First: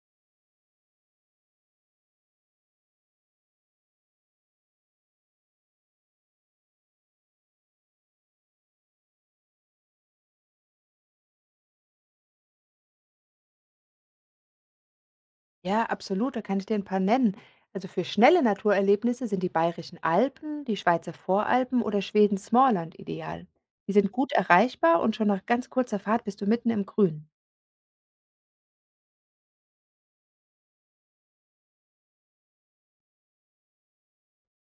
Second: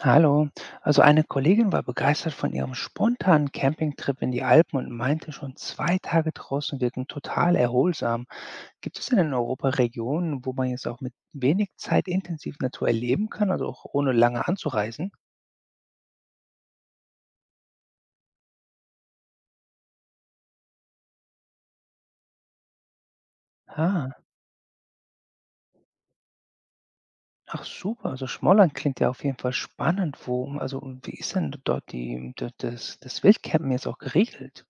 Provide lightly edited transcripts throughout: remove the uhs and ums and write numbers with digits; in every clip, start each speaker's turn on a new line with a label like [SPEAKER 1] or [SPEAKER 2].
[SPEAKER 1] Hallo. Also eine Kollegin war begeistert von ihrem spontanen Campingtrip in die Alpen und meinte, schon zwei Tage draußen wirken total erholsam. Gibt es denn in Europa Regionen, wo man jetzt auch mit wenig Zeit intensiv Natur erleben kann, also auch ohne lange anzureisen?
[SPEAKER 2] Ja, absolut, da kann ich dir ein paar nennen. Also, für schnelle Naturerlebnisse sind die Bayerischen Alpen, die Schweizer Voralpen oder Schwedens Småland ideal. Die
[SPEAKER 1] Ah,
[SPEAKER 2] sind gut erreichbar und schon nach ganz kurzer Fahrt bist du mitten im Grün.
[SPEAKER 1] ach super. Also Schmolland klingt ja auf jeden Fall spannend. Wo, also und wie ist denn dort das Wildcampen jetzt auch geregelt?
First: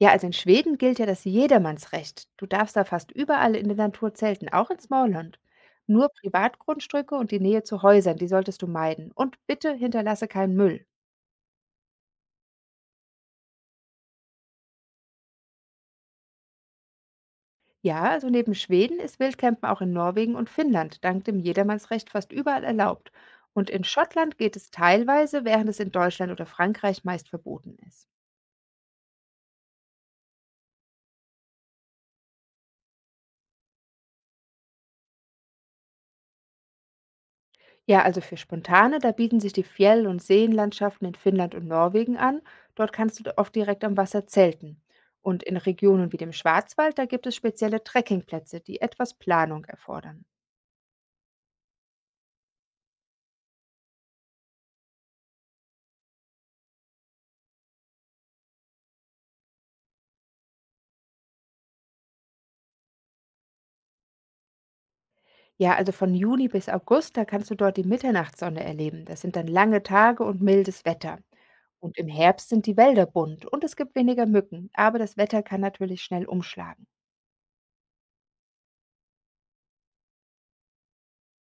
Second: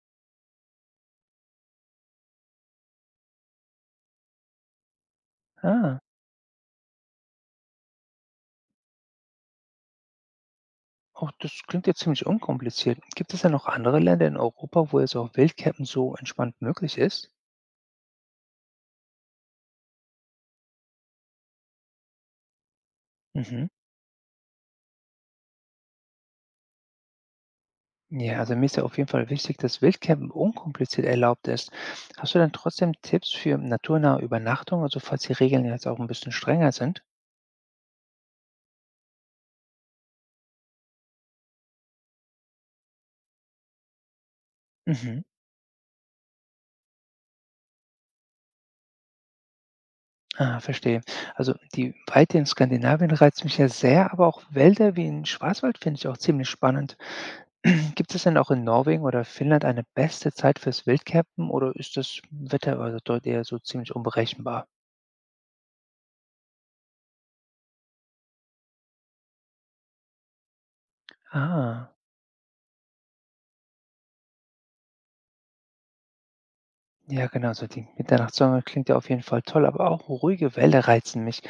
[SPEAKER 2] Ja, also in Schweden gilt ja das Jedermannsrecht. Du darfst da fast überall in der Natur zelten, auch in Småland.
[SPEAKER 1] Ah.
[SPEAKER 2] Nur Privatgrundstücke und die Nähe zu Häusern, die solltest du meiden. Und bitte hinterlasse keinen Müll.
[SPEAKER 1] Oh, das klingt ja ziemlich unkompliziert. Gibt es denn noch andere Länder in Europa, wo jetzt auch Wildcampen so entspannt möglich ist?
[SPEAKER 2] Ja, also neben Schweden ist Wildcampen auch in Norwegen und Finnland dank dem Jedermannsrecht fast überall erlaubt.
[SPEAKER 1] Mhm.
[SPEAKER 2] Und in Schottland geht es teilweise, während es in Deutschland oder Frankreich meist verboten ist.
[SPEAKER 1] Ja, also mir ist ja auf jeden Fall wichtig, dass Wildcampen unkompliziert erlaubt ist. Hast du dann trotzdem Tipps für naturnahe Übernachtung, also falls die Regeln jetzt auch ein bisschen strenger sind?
[SPEAKER 2] Ja, also für Spontane, da bieten sich die Fjell- und Seenlandschaften in Finnland und Norwegen an. Dort kannst du oft direkt am Wasser zelten.
[SPEAKER 1] Mhm.
[SPEAKER 2] Und in Regionen wie dem Schwarzwald, da gibt es spezielle Trekkingplätze, die etwas Planung erfordern.
[SPEAKER 1] Ah, verstehe. Also die Weite in Skandinavien reizt mich ja sehr, aber auch Wälder wie in Schwarzwald finde ich auch ziemlich spannend. Gibt es denn auch in Norwegen oder Finnland eine beste Zeit fürs Wildcampen oder ist das Wetter also dort eher so ziemlich unberechenbar?
[SPEAKER 2] Ja, also von Juni bis August, da kannst du dort die Mitternachtssonne erleben. Das sind dann lange Tage und mildes Wetter.
[SPEAKER 1] Ah,
[SPEAKER 2] Und im Herbst sind die Wälder bunt und es gibt weniger Mücken, aber das Wetter kann natürlich schnell umschlagen.
[SPEAKER 1] ja genau, so die Mitternachtssonne klingt ja auf jeden Fall toll, aber auch ruhige Wälder reizen mich.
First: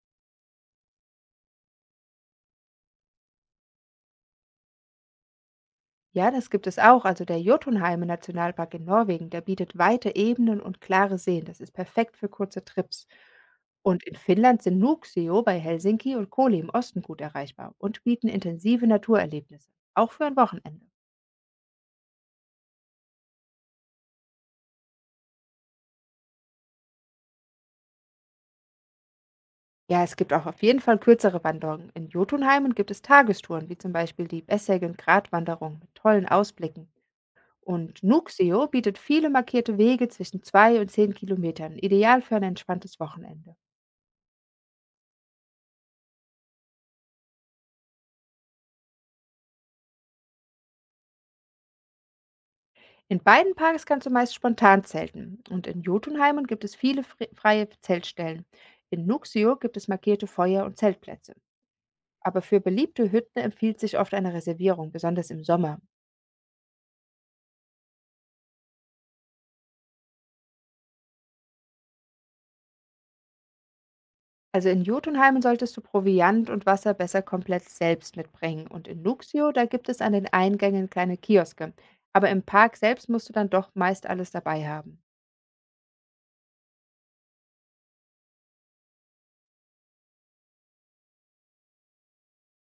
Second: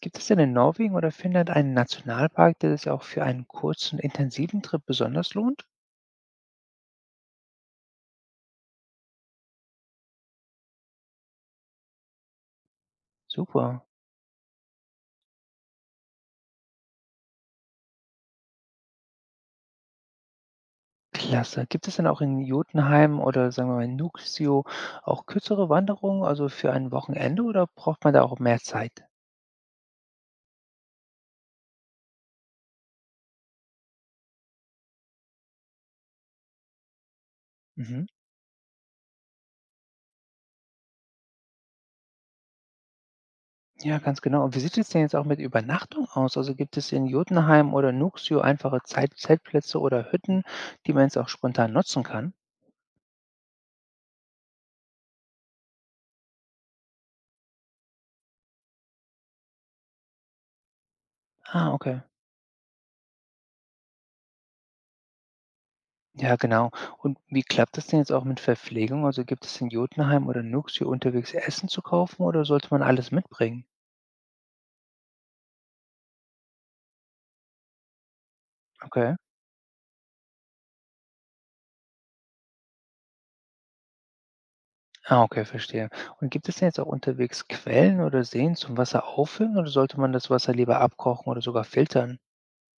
[SPEAKER 1] Gibt es denn in Norwegen oder Finnland einen Nationalpark, der sich auch für einen kurzen, intensiven Trip besonders lohnt?
[SPEAKER 2] Ja, das gibt es auch. Also der Jotunheim Nationalpark in Norwegen, der bietet weite Ebenen und klare Seen. Das ist perfekt für kurze Trips.
[SPEAKER 1] Super,
[SPEAKER 2] Und in Finnland sind Nuuksio bei Helsinki und Koli im Osten gut erreichbar und bieten intensive Naturerlebnisse, auch für ein Wochenende.
[SPEAKER 1] klasse. Gibt es denn auch in Jotunheim oder sagen wir mal in Nuuksio auch kürzere Wanderungen, also für ein Wochenende oder braucht man da auch mehr Zeit?
[SPEAKER 2] Ja, es gibt auch auf jeden Fall kürzere Wanderungen. In Jotunheimen gibt es Tagestouren, wie zum Beispiel die Besseggen-Grat-Wanderung mit tollen Ausblicken. Und
[SPEAKER 1] Mhm.
[SPEAKER 2] Nuxio bietet viele markierte Wege zwischen 2 und 10 Kilometern, ideal für ein entspanntes Wochenende.
[SPEAKER 1] Ja, ganz genau. Und wie sieht es denn jetzt auch mit Übernachtung aus? Also gibt es in Jotunheim oder Nuuksio einfache Zeit Zeltplätze oder Hütten, die man jetzt auch spontan nutzen kann?
[SPEAKER 2] In beiden Parks kannst du meist spontan zelten und in Jotunheimen gibt es viele freie Zeltstellen. In Nuxio gibt es markierte Feuer- und Zeltplätze.
[SPEAKER 1] Ah, okay.
[SPEAKER 2] Aber für beliebte Hütten empfiehlt sich oft eine Reservierung, besonders im Sommer.
[SPEAKER 1] Ja, genau. Und wie klappt das denn jetzt auch mit Verpflegung? Also gibt es in Jotunheim oder Nuuksio unterwegs Essen zu kaufen oder sollte man alles mitbringen?
[SPEAKER 2] Also in Jotunheimen solltest du Proviant und Wasser besser komplett selbst mitbringen. Und in
[SPEAKER 1] Okay.
[SPEAKER 2] Nuxio, da gibt es an den Eingängen kleine Kioske. Aber im Park selbst musst du dann doch meist alles dabei haben.
[SPEAKER 1] Ah, okay, verstehe. Und gibt es denn jetzt auch unterwegs Quellen oder Seen zum Wasser auffüllen oder sollte man das Wasser lieber abkochen oder sogar filtern?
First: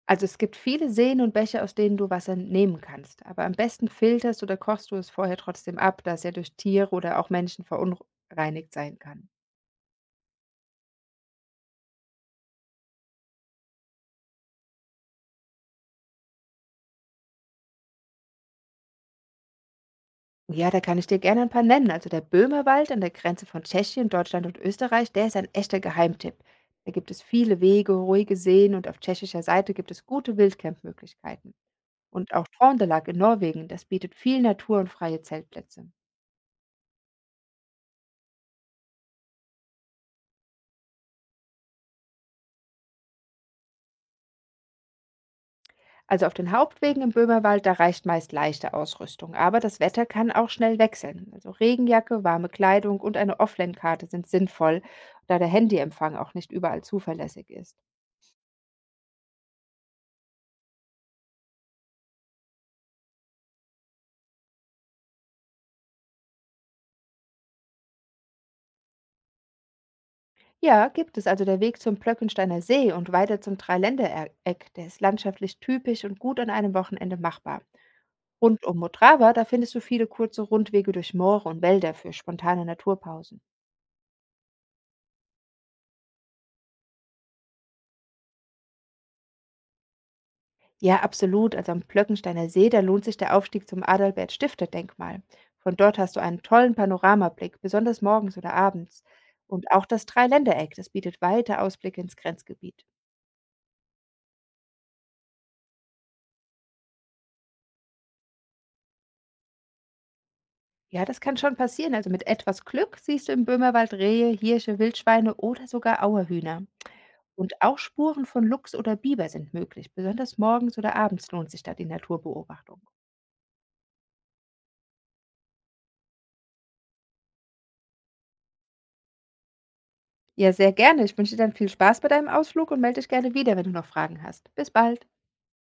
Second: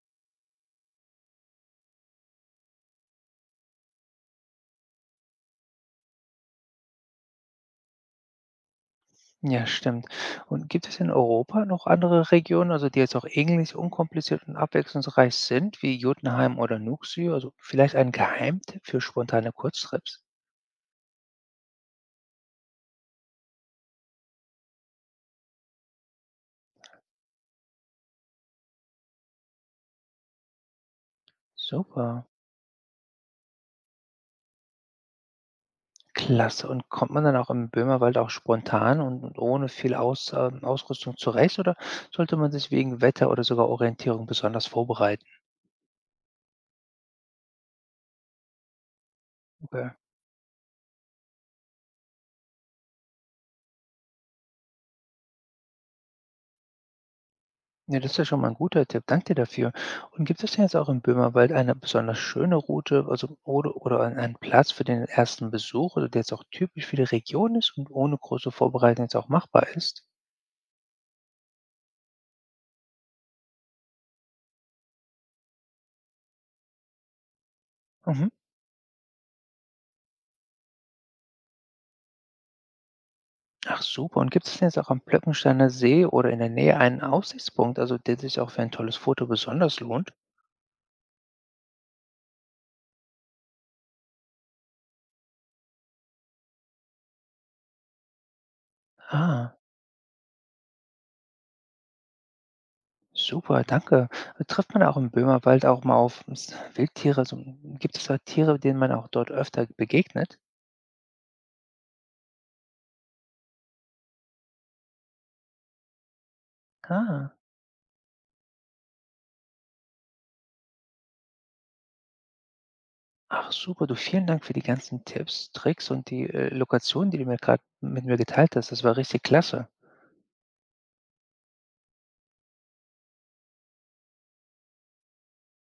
[SPEAKER 2] Also es gibt viele Seen und Bäche, aus denen du Wasser nehmen kannst, aber am besten filterst oder kochst du es vorher trotzdem ab, da es ja durch Tiere oder auch Menschen verunreinigt sein kann.
[SPEAKER 1] Ja, stimmt. Und gibt es in Europa noch andere Regionen, also die jetzt auch ähnlich unkompliziert und abwechslungsreich sind, wie Jotunheim oder Nuuksoy? Also vielleicht ein Geheimtipp für spontane Kurztrips?
[SPEAKER 2] Ja, da kann ich dir gerne ein paar nennen. Also der Böhmerwald an der Grenze von Tschechien, Deutschland und Österreich, der ist ein echter Geheimtipp. Da gibt es viele Wege, ruhige Seen und auf tschechischer Seite gibt es gute Wildcampmöglichkeiten.
[SPEAKER 1] Super.
[SPEAKER 2] Und auch Trondelag in Norwegen, das bietet viel Natur und freie Zeltplätze.
[SPEAKER 1] Klasse. Und kommt man dann auch im Böhmerwald auch spontan und ohne viel Aus, Ausrüstung zurecht? Oder sollte man sich wegen Wetter oder sogar Orientierung besonders vorbereiten?
[SPEAKER 2] Also auf den Hauptwegen im Böhmerwald, da reicht meist leichte Ausrüstung, aber das
[SPEAKER 1] Okay.
[SPEAKER 2] Wetter kann auch schnell wechseln. Also Regenjacke, warme Kleidung und eine Offline-Karte sind sinnvoll, da der Handyempfang auch nicht überall zuverlässig ist.
[SPEAKER 1] Ja, das ist ja schon mal ein guter Tipp. Danke dir dafür. Und gibt es denn jetzt auch im Böhmerwald eine besonders schöne Route, also oder einen Platz für den ersten Besuch, oder der jetzt auch typisch für die Region ist und ohne große Vorbereitung jetzt auch machbar ist?
[SPEAKER 2] Ja, gibt es, also der Weg zum Plöckensteiner See und weiter zum Dreiländereck, der ist landschaftlich typisch und gut an einem Wochenende machbar.
[SPEAKER 1] Mhm.
[SPEAKER 2] Rund um Motrava, da findest du viele kurze Rundwege durch Moore und Wälder für spontane Naturpausen.
[SPEAKER 1] Ach super. Und gibt es denn jetzt auch am Plöckensteiner See oder in der Nähe einen Aussichtspunkt, also der sich auch für ein tolles Foto besonders lohnt?
[SPEAKER 2] Ja, absolut. Also am Plöckensteiner See, da lohnt sich der Aufstieg zum Adalbert-Stifter-Denkmal. Von dort hast du einen tollen Panoramablick, besonders morgens oder abends.
[SPEAKER 1] Ah,
[SPEAKER 2] Und auch das Dreiländereck, das bietet weite Ausblicke ins Grenzgebiet.
[SPEAKER 1] super, danke. Trifft man auch im Böhmerwald auch mal auf s Wildtiere? Also, gibt es da Tiere, denen man auch dort öfter begegnet?
[SPEAKER 2] Ja, das kann schon passieren. Also mit etwas Glück siehst du im Böhmerwald Rehe, Hirsche, Wildschweine oder sogar Auerhühner.
[SPEAKER 1] Ah.
[SPEAKER 2] Und auch Spuren von Luchs oder Biber sind möglich. Besonders morgens oder abends lohnt sich da die Naturbeobachtung.
[SPEAKER 1] Ach super, du, vielen Dank für die ganzen Tipps, Tricks und die, Lokationen, die du mir gerade mit mir geteilt hast. Das war richtig klasse.
[SPEAKER 2] Ja, sehr gerne. Ich wünsche dir dann viel Spaß bei deinem Ausflug und melde dich gerne wieder, wenn du noch Fragen hast. Bis bald.